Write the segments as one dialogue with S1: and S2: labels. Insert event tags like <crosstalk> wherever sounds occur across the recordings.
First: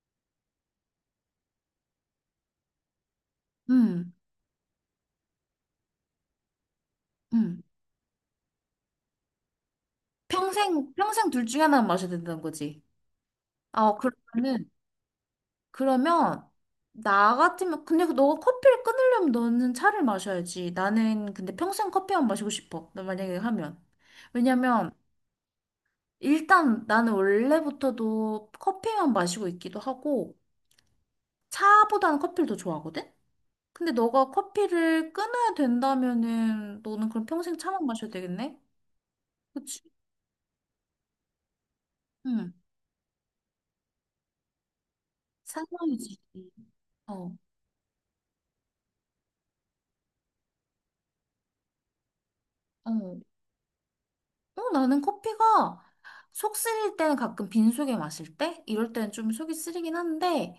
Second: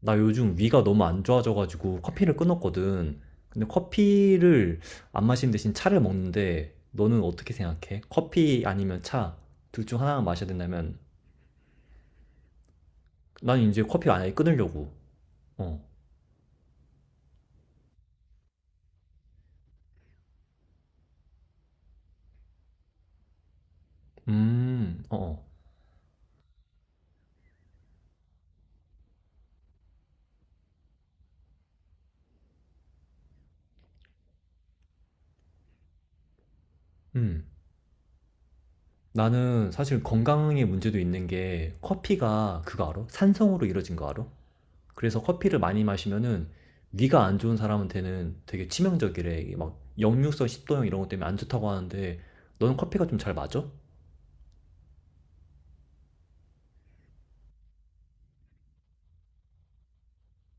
S1: 나 요즘 위가 너무 안 좋아져가지고 커피를 끊었거든. 근데
S2: 음,
S1: 커피를 안 마시는 대신 차를 먹는데 너는 어떻게
S2: 음.
S1: 생각해? 커피 아니면 차? 둘 중 하나만 마셔야
S2: 평생,
S1: 된다면
S2: 평생 둘 중에 하나는 마셔야 된다는 거지.
S1: 난 이제
S2: 아,
S1: 커피안 아예
S2: 그러면은,
S1: 끊으려고. 어.
S2: 그러면, 나 같으면, 근데 그 너가 커피를 끊으려면 너는 차를 마셔야지. 나는 근데 평생 커피만 마시고 싶어. 나 만약에 하면. 왜냐면,
S1: 어, 어.
S2: 일단 나는 원래부터도 커피만 마시고 있기도 하고, 차보다는 커피를 더 좋아하거든? 근데 너가 커피를 끊어야 된다면은, 너는 그럼
S1: 음.
S2: 평생 차만 마셔야 되겠네?
S1: 나는
S2: 그치?
S1: 사실 건강에 문제도 있는 게
S2: 응.
S1: 커피가, 그거 알아? 산성으로 이루어진 거 알아? 그래서 커피를 많이
S2: 사랑이지.
S1: 마시면은 위가
S2: 어,
S1: 안 좋은 사람한테는 되게 치명적이래. 이게 막 역류성 식도염 이런 것 때문에 안 좋다고 하는데 너는 커피가 좀
S2: 어.
S1: 잘 맞아?
S2: 어, 나는 커피가 속 쓰릴 때는 가끔 빈속에 마실 때? 이럴 때는 좀 속이 쓰리긴 한데,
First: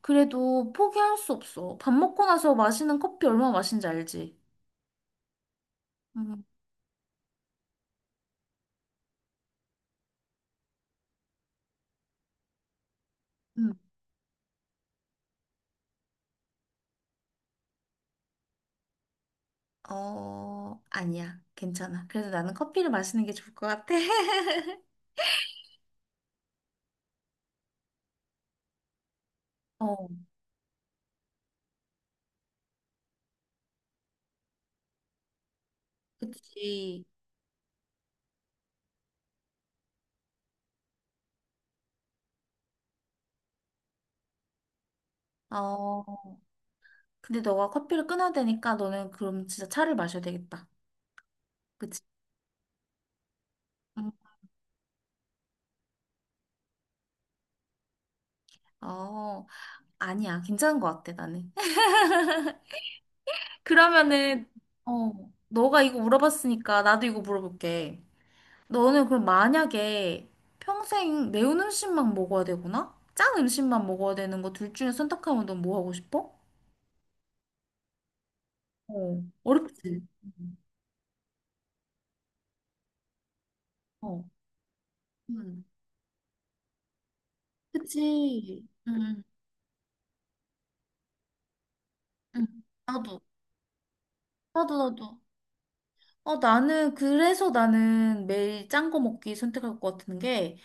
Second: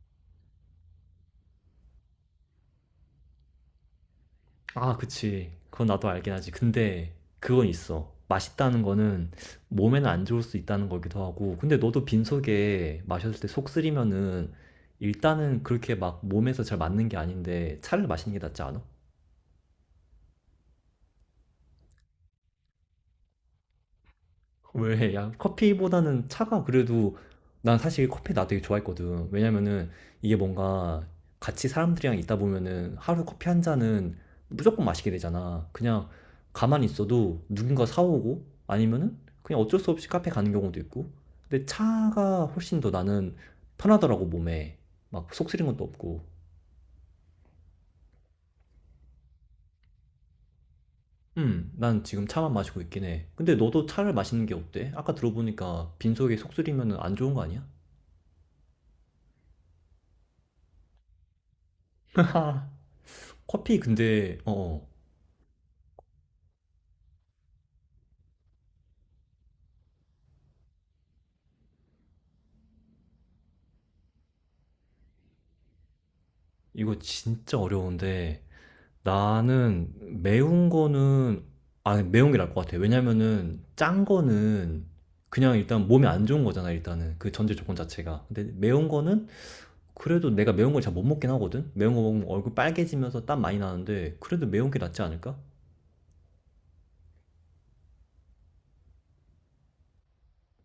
S2: 그래도 포기할 수 없어. 밥 먹고 나서 마시는 커피 얼마나 맛있는지 알지?
S1: 아, 그치. 그건 나도 알긴
S2: 음,
S1: 하지. 근데 그건 있어. 맛있다는 거는 몸에는 안 좋을 수 있다는 거기도 하고. 근데 너도 빈속에 마셨을 때 속
S2: 음.
S1: 쓰리면은 일단은 그렇게 막 몸에서 잘 맞는 게 아닌데 차를 마시는 게 낫지 않아?
S2: 어, 아니야. 괜찮아. 그래도 나는 커피를 마시는 게 좋을 것 같아. <laughs>
S1: 왜? 야, 커피보다는 차가 그래도. 난 사실 커피 나 되게 좋아했거든. 왜냐면은
S2: 어,
S1: 이게 뭔가 같이 사람들이랑 있다 보면은 하루 커피 한 잔은 무조건 마시게 되잖아. 그냥 가만히
S2: 그치.
S1: 있어도 누군가 사오고 아니면은 그냥 어쩔 수 없이 카페 가는 경우도 있고. 근데 차가 훨씬 더 나는 편하더라고, 몸에. 막 속 쓰린 것도 없고.
S2: 어, 근데 너가 커피를 끊어야 되니까 너는 그럼 진짜 차를 마셔야 되겠다. 그치?
S1: 난 지금 차만 마시고 있긴 해. 근데 너도
S2: 응.
S1: 차를 마시는 게 어때? 아까 들어보니까 빈속에 속 쓰리면은 안 좋은 거 아니야?
S2: 어, 아니야. 괜찮은 것 같아, 나는.
S1: <laughs> 커피 근데
S2: 그러면은,
S1: 어 어.
S2: 어, 너가 이거 물어봤으니까 나도 이거 물어볼게. 너는 그럼 만약에 평생 매운 음식만 먹어야 되구나? 짠 음식만 먹어야 되는 거 둘 중에 선택하면 넌 뭐 하고 싶어?
S1: 이거 진짜 어려운데
S2: 어,
S1: 나는
S2: 어렵지. 음.
S1: 매운 거는, 아 매운 게 나을 것 같아. 왜냐면은 짠
S2: 어,
S1: 거는 그냥
S2: 음.
S1: 일단 몸에 안 좋은 거잖아, 일단은 그 전제 조건 자체가. 근데
S2: 그치.
S1: 매운 거는 그래도 내가 매운 걸 잘 못 먹긴 하거든. 매운 거 먹으면 얼굴
S2: 나도,
S1: 빨개지면서 땀 많이 나는데 그래도 매운
S2: 나도,
S1: 게 낫지
S2: 나도.
S1: 않을까?
S2: 어, 그래서 나는 매일 짠 거 먹기 선택할 것 같은 게,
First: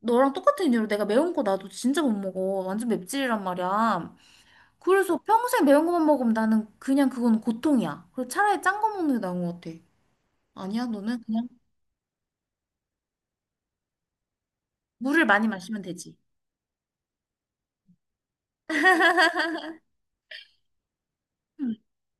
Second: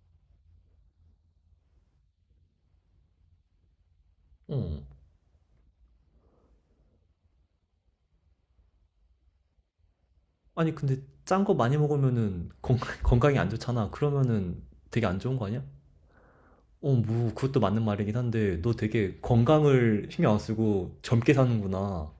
S2: 너랑 똑같은 이유로 내가 매운 거 나도 진짜 못 먹어. 완전 맵찔이란 말이야.
S1: 어.
S2: 그래서 평생 매운 것만 먹으면 나는 그냥 그건 고통이야. 그래서 차라리 짠 거 먹는 게 나은 것 같아.
S1: 아니
S2: 아니야,
S1: 근데
S2: 너는
S1: 짠
S2: 그냥
S1: 거 많이 먹으면은 건 <laughs> 건강에 안 좋잖아. 그러면은 되게 안
S2: 물을
S1: 좋은 거
S2: 많이
S1: 아니야?
S2: 마시면 되지.
S1: 어, 뭐, 그것도 맞는 말이긴 한데, 너 되게 건강을 신경 안 쓰고 젊게
S2: 음.
S1: 사는구나.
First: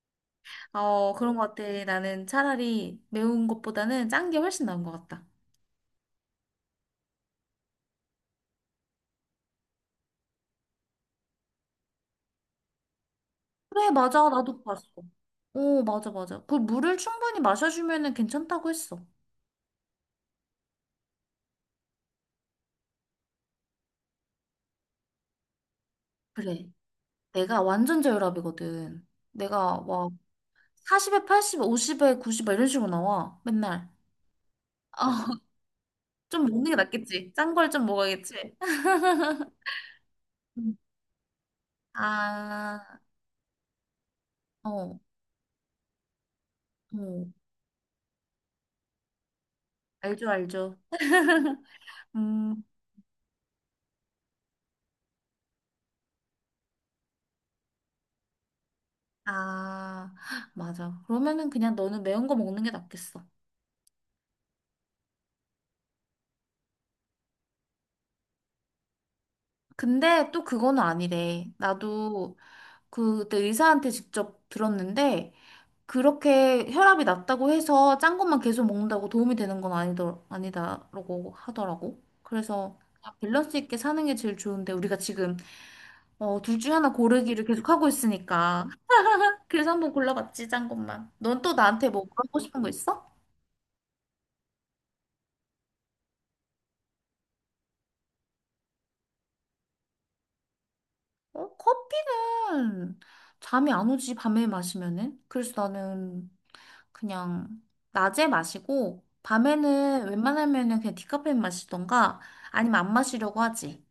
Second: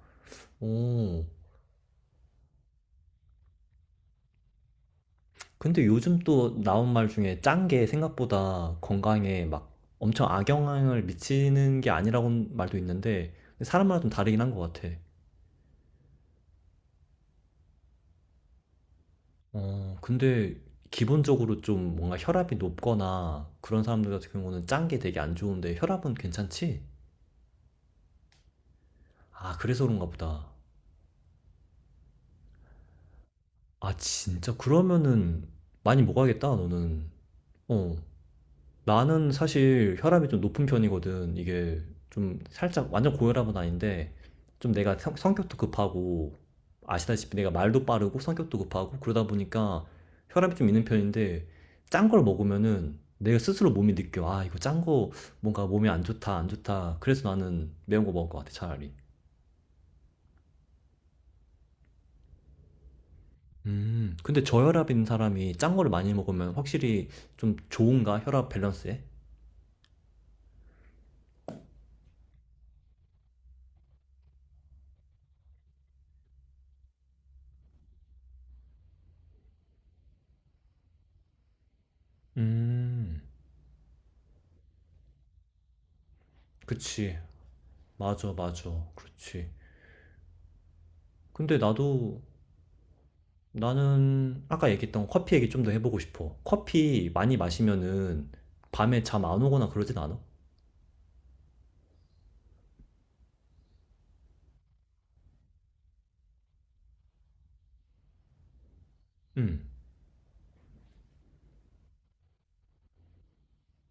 S2: 어,
S1: 어.
S2: 그런 것 같아. 나는 차라리 매운 것보다는 짠 게 훨씬 나은 것 같다.
S1: 근데 요즘 또 나온 말 중에 짠 게 생각보다 건강에 막 엄청 악영향을 미치는 게 아니라고 말도 있는데,
S2: 그래,
S1: 사람마다 좀
S2: 맞아.
S1: 다르긴 한
S2: 나도
S1: 것
S2: 봤어.
S1: 같아.
S2: 오, 맞아, 맞아. 그 물을 충분히 마셔주면은 괜찮다고 했어.
S1: 어, 근데 기본적으로 좀 뭔가 혈압이 높거나 그런 사람들 같은 경우는 짠 게 되게 안 좋은데 혈압은
S2: 그래.
S1: 괜찮지?
S2: 내가 완전 저혈압이거든.
S1: 아,
S2: 내가
S1: 그래서 그런가
S2: 와,
S1: 보다.
S2: 40에 80에 50에 90에 이런 식으로 나와. 맨날.
S1: 아, 진짜?
S2: 어, <laughs>
S1: 그러면은 많이
S2: 좀
S1: 먹어야겠다,
S2: 먹는 게
S1: 너는.
S2: 낫겠지. 짠 걸 좀
S1: 어.
S2: 먹어야겠지.
S1: 나는 사실 혈압이 좀 높은 편이거든. 이게 좀 살짝
S2: 아,
S1: 완전 고혈압은 아닌데 좀 내가
S2: 어,
S1: 성, 성격도 급하고,
S2: 어,
S1: 아시다시피 내가 말도 빠르고 성격도 급하고 그러다 보니까
S2: 알죠,
S1: 혈압이 좀
S2: 알죠.
S1: 있는 편인데 짠 걸
S2: 음,
S1: 먹으면은 내가 스스로 몸이 느껴. 아, 이거 짠 거 뭔가 몸에 안 좋다, 안 좋다. 그래서 나는 매운 거 먹을 것 같아, 차라리.
S2: 아, <gasps> 맞아. 그러면은 그냥 너는 매운 거 먹는 게 낫겠어.
S1: 근데 저혈압인 사람이 짠 거를 많이 먹으면 확실히 좀 좋은가? 혈압 밸런스에?
S2: 근데 또 그거는 아니래. 나도 그때 의사한테 직접 들었는데, 그렇게 혈압이 낮다고 해서 짠 것만 계속 먹는다고 도움이 되는 건 아니다라고 하더라고. 그래서 그냥
S1: 음,
S2: 밸런스 있게 사는 게 제일 좋은데, 우리가 지금 어, 둘 중에 하나
S1: 그치.
S2: 고르기를 계속 하고
S1: 맞아,
S2: 있으니까.
S1: 맞아.
S2: <laughs>
S1: 그렇지.
S2: 그래서 한번 골라봤지, 짠 것만. 넌 또
S1: 근데
S2: 나한테 뭐
S1: 나도
S2: 물어보고 싶은 거 있어?
S1: 나는 아까 얘기했던 커피 얘기 좀 더 해보고 싶어. 커피 많이 마시면은 밤에 잠 안 오거나 그러진 않아?
S2: 어, 커피는 잠이 안 오지, 밤에 마시면은. 그래서 나는 그냥 낮에 마시고,
S1: 음.
S2: 밤에는 웬만하면은 그냥 디카페인 마시던가, 아니면 안 마시려고 하지.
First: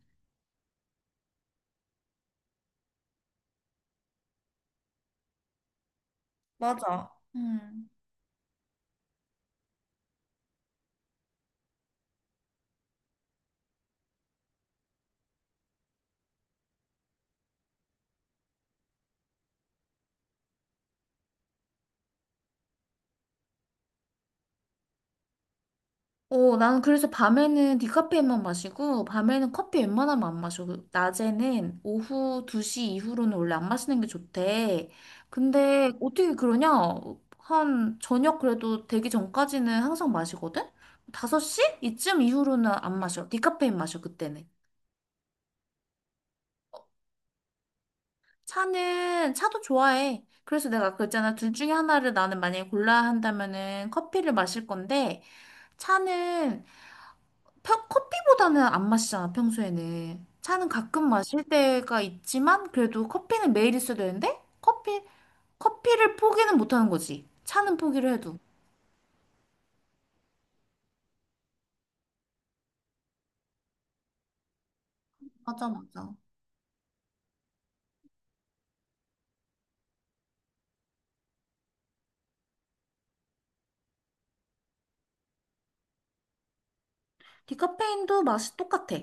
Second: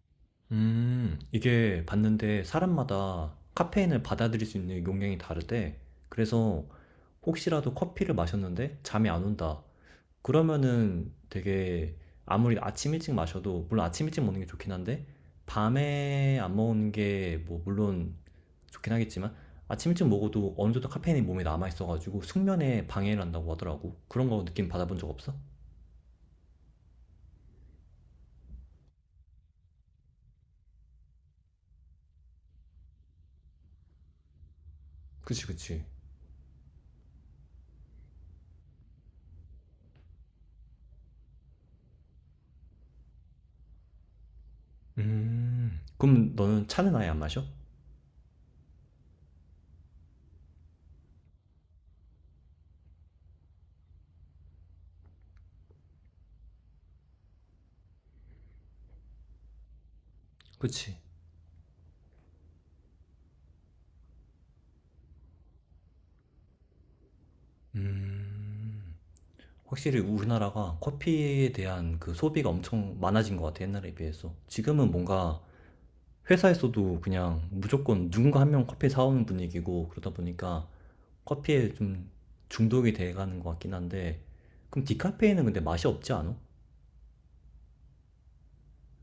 S1: 이게 봤는데 사람마다 카페인을 받아들일 수 있는 용량이 다르대. 그래서
S2: 맞아.
S1: 혹시라도
S2: 음.
S1: 커피를 마셨는데 잠이 안 온다. 그러면은 되게 아무리 아침 일찍 마셔도, 물론 아침 일찍 먹는 게 좋긴 한데 밤에 안 먹는 게 뭐 물론 좋긴 하겠지만 아침 일찍 먹어도 어느 정도 카페인이 몸에 남아 있어가지고 숙면에 방해를 한다고 하더라고. 그런 거 느낌 받아본 적 없어?
S2: 어, 나는 그래서 밤에는 디카페인만 마시고, 밤에는 커피 웬만하면 안 마셔. 그 낮에는 오후 2시 이후로는 원래 안 마시는 게 좋대.
S1: 그치 그치.
S2: 근데 어떻게 그러냐? 한 저녁 그래도 되기 전까지는 항상 마시거든? 5시? 이쯤 이후로는 안 마셔. 디카페인 마셔, 그때는.
S1: 그럼 너는 차는 아예 안 마셔?
S2: 차는, 차도 좋아해. 그래서 내가 아까 그랬잖아. 둘 중에 하나를 나는 만약에 골라야 한다면은 커피를 마실 건데, 차는 커피보다는 안 마시잖아, 평소에는. 차는
S1: 그치.
S2: 가끔 마실 때가 있지만, 그래도 커피는 매일 있어야 되는데, 커피를 포기는 못 하는 거지. 차는 포기를 해도.
S1: 음, 확실히 우리나라가 커피에 대한 그 소비가 엄청 많아진 것 같아, 옛날에 비해서. 지금은 뭔가
S2: 맞아, 맞아.
S1: 회사에서도 그냥 무조건 누군가 한 명 커피 사오는 분위기고, 그러다 보니까 커피에 좀 중독이 돼가는 것 같긴 한데 그럼 디카페인은 근데 맛이 없지 않아?
S2: 디카페인도 맛이 똑같아.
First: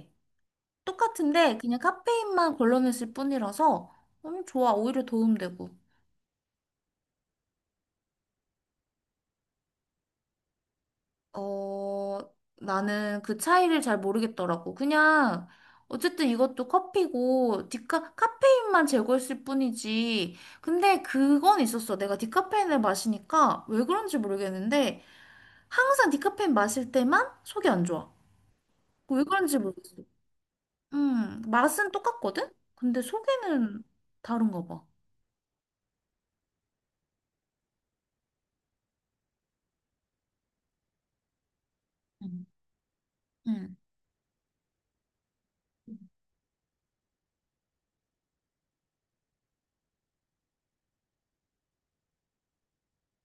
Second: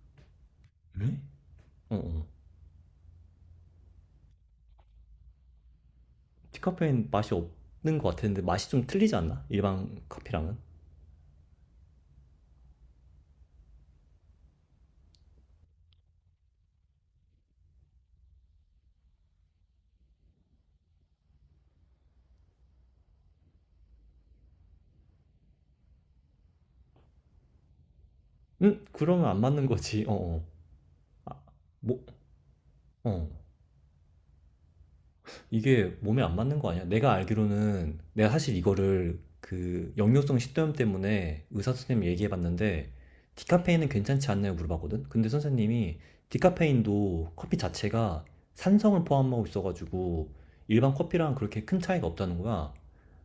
S1: 왜?
S2: 똑같은데, 그냥
S1: 어, 어.
S2: 카페인만 걸러냈을 뿐이라서, 좋아. 오히려 도움되고.
S1: 디카페인 맛이 없는 것 같은데 맛이 좀 틀리지 않나? 일반 커피랑은?
S2: 어, 나는 그 차이를 잘 모르겠더라고. 그냥, 어쨌든 이것도 커피고, 카페인만 제거했을 뿐이지. 근데 그건 있었어. 내가 디카페인을 마시니까, 왜 그런지 모르겠는데, 항상 디카페인 마실 때만 속이 안 좋아.
S1: 응?
S2: 왜
S1: 그러면 안
S2: 그런지
S1: 맞는
S2: 모르겠어.
S1: 거지. 어, 어.
S2: 맛은
S1: 뭐,
S2: 똑같거든? 근데
S1: 어.
S2: 속에는 다른가 봐.
S1: 이게 몸에 안 맞는 거 아니야? 내가 알기로는, 내가 사실 이거를 그 역류성 식도염 때문에 의사 선생님 얘기해
S2: 음.
S1: 봤는데
S2: 음.
S1: 디카페인은 괜찮지 않나요? 물어봤거든. 근데 선생님이 디카페인도 커피 자체가 산성을 포함하고 있어가지고 일반 커피랑 그렇게 큰 차이가 없다는 거야.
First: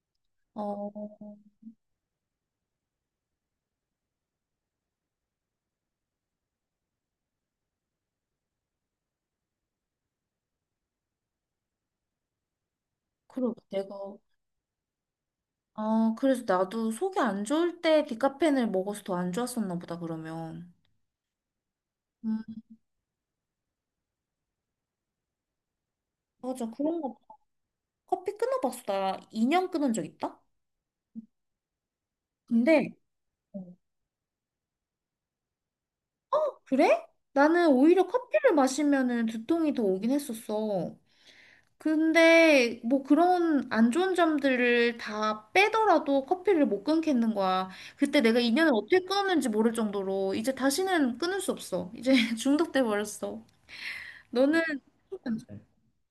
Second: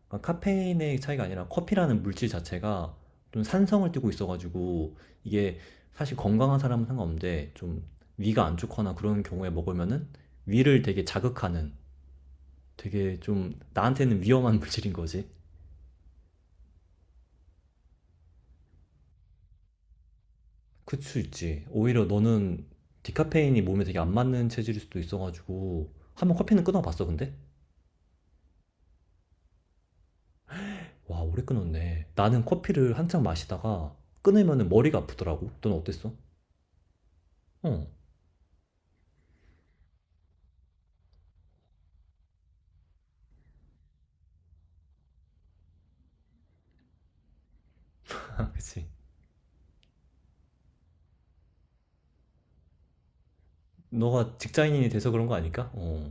S1: 그러니까
S2: 어,
S1: 카페인의 차이가 아니라 커피라는 물질 자체가 좀 산성을 띠고 있어가지고 이게 사실 건강한 사람은 상관없는데 좀 위가 안 좋거나 그런 경우에 먹으면은 위를 되게 자극하는, 되게 좀
S2: 그러게. 내가
S1: 나한테는 위험한 <laughs> 물질인 거지.
S2: 아, 그래서 나도 속이 안 좋을 때 디카페인을 먹어서 더 안 좋았었나 보다, 그러면.
S1: 그럴 수 있지. 오히려
S2: 음,
S1: 너는 디카페인이 몸에 되게 안 맞는 체질일 수도 있어가지고. 한번 커피는
S2: 맞아. 그런
S1: 끊어봤어
S2: 거
S1: 근데?
S2: 커피 끊어봤어. 나 2년 끊은 적 있다?
S1: 와 오래 끊었네. 나는
S2: 근데,
S1: 커피를 한창
S2: 어.
S1: 마시다가 끊으면 머리가 아프더라고. 넌 어땠어?
S2: 그래? 나는
S1: 어,
S2: 오히려 커피를 마시면은 두통이 더 오긴 했었어. 근데 뭐 그런 안 좋은 점들을 다 빼더라도 커피를 못 끊겠는 거야. 그때
S1: <laughs>
S2: 내가
S1: 아,
S2: 2년을
S1: 그치.
S2: 어떻게 끊었는지 모를 정도로 이제 다시는 끊을 수 없어. 이제 <laughs> 중독돼 버렸어.
S1: 너가
S2: 너는
S1: 직장인이 돼서 그런 거 아닐까? 어.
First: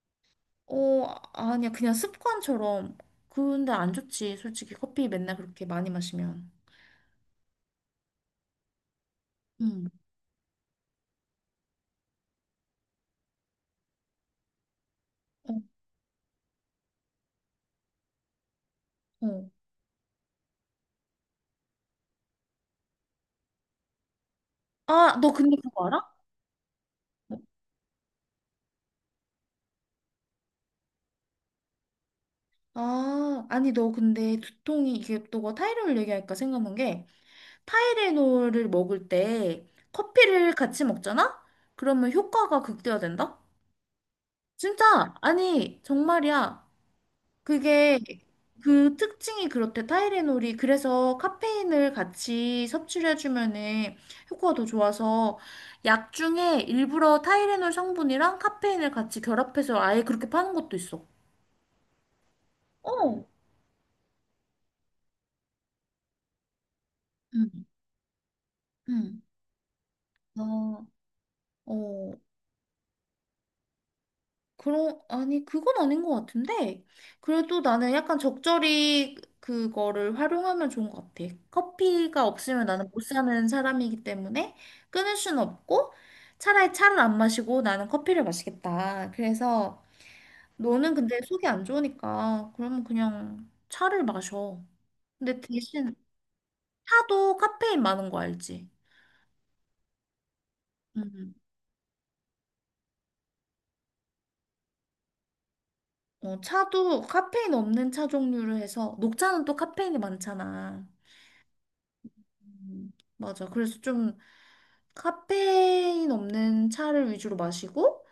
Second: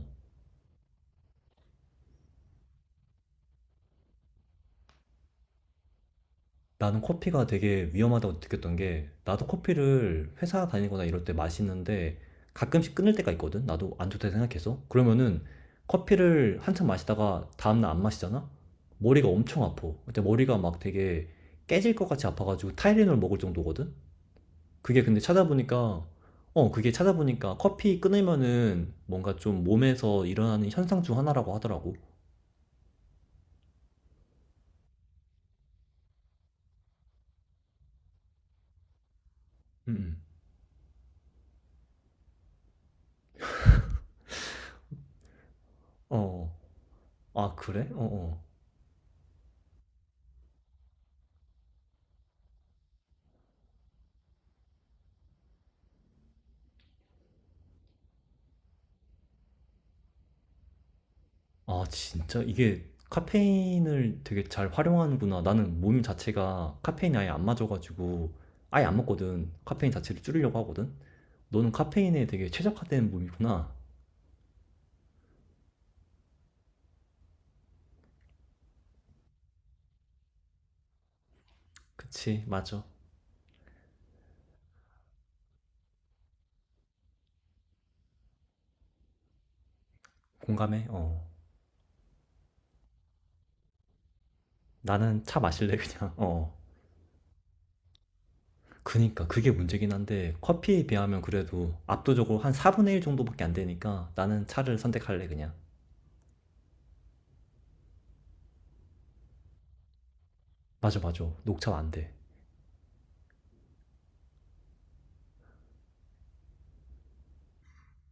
S2: 어, 아니야. 그냥 습관처럼. 근데 안 좋지. 솔직히 커피 맨날 그렇게 많이 마시면.
S1: 나는 커피가 되게 위험하다고 느꼈던 게, 나도
S2: 응.
S1: 커피를 회사 다니거나 이럴 때 마시는데, 가끔씩 끊을 때가 있거든? 나도 안 좋다 생각해서. 그러면은,
S2: 어,
S1: 커피를 한참 마시다가 다음날 안 마시잖아? 머리가
S2: 어.
S1: 엄청 아파. 근데 머리가 막 되게 깨질 것 같이 아파가지고 타이레놀 먹을 정도거든? 그게 근데
S2: 아, 너 근데 그거 알아?
S1: 찾아보니까, 어, 그게 찾아보니까 커피 끊으면은 뭔가 좀 몸에서 일어나는 현상 중 하나라고 하더라고.
S2: 아, 아니, 너 근데 두통이, 이게 너가 타이레놀 얘기하니까 생각난 게, 타이레놀을 먹을 때
S1: 음. 음.
S2: 커피를 같이 먹잖아? 그러면 효과가 극대화된다? 진짜! 아니,
S1: 어.
S2: 정말이야.
S1: 아, 그래? 어,
S2: 그게
S1: 어.
S2: 그 특징이 그렇대. 타이레놀이 그래서 카페인을 같이 섭취를 해주면은 효과가 더 좋아서 약 중에 일부러 타이레놀 성분이랑 카페인을 같이 결합해서 아예 그렇게 파는 것도 있어.
S1: 아, 진짜 이게
S2: 어.
S1: 카페인을 되게 잘 활용하는구나. 나는 몸 자체가 카페인이 아예 안
S2: 응,
S1: 맞아가지고 아예 안
S2: 응.
S1: 먹거든. 카페인 자체를 줄이려고
S2: 어.
S1: 하거든. 너는
S2: 어.
S1: 카페인에 되게 최적화된 몸이구나.
S2: 아니, 그건 아닌 것 같은데. 그래도 나는 약간 적절히 그거를 활용하면 좋은 것 같아. 커피가
S1: 그치,
S2: 없으면
S1: 맞아.
S2: 나는 못 사는 사람이기 때문에 끊을 수는 없고 차라리 차를 안 마시고 나는 커피를 마시겠다. 그래서
S1: 공감해.
S2: 너는 근데
S1: 어.
S2: 속이 안 좋으니까 그러면 그냥 차를 마셔.
S1: 나는 차
S2: 근데
S1: 마실래,
S2: 대신
S1: 그냥. 어.
S2: 차도 카페인 많은 거 알지?
S1: 그니까 그게 문제긴 한데 커피에 비하면
S2: 음.
S1: 그래도 압도적으로 한 4분의 1 정도밖에 안 되니까 나는 차를 선택할래, 그냥.
S2: 어, 차도 카페인 없는 차 종류를 해서 녹차는 또 카페인이 많잖아.
S1: 맞아, 맞아. 녹차 안 돼.
S2: 음, 맞아. 그래서 좀 카페인 없는 차를 위주로 마시고,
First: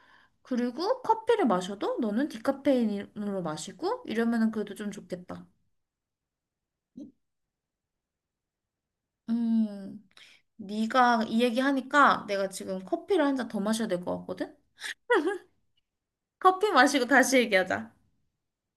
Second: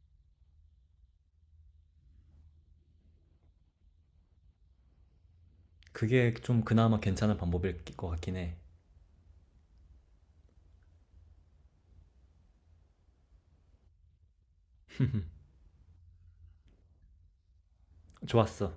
S2: 그리고 커피를 마셔도 너는 디카페인으로 마시고, 이러면은 그래도 좀 좋겠다.
S1: 그게 좀 그나마 괜찮은 방법일 것 같긴 해.
S2: 음, 네가 이 얘기 하니까 내가 지금 커피를 한 잔 더 마셔야 될 것 같거든? 커피 마시고 다시 얘기하자.
S1: 좋았어.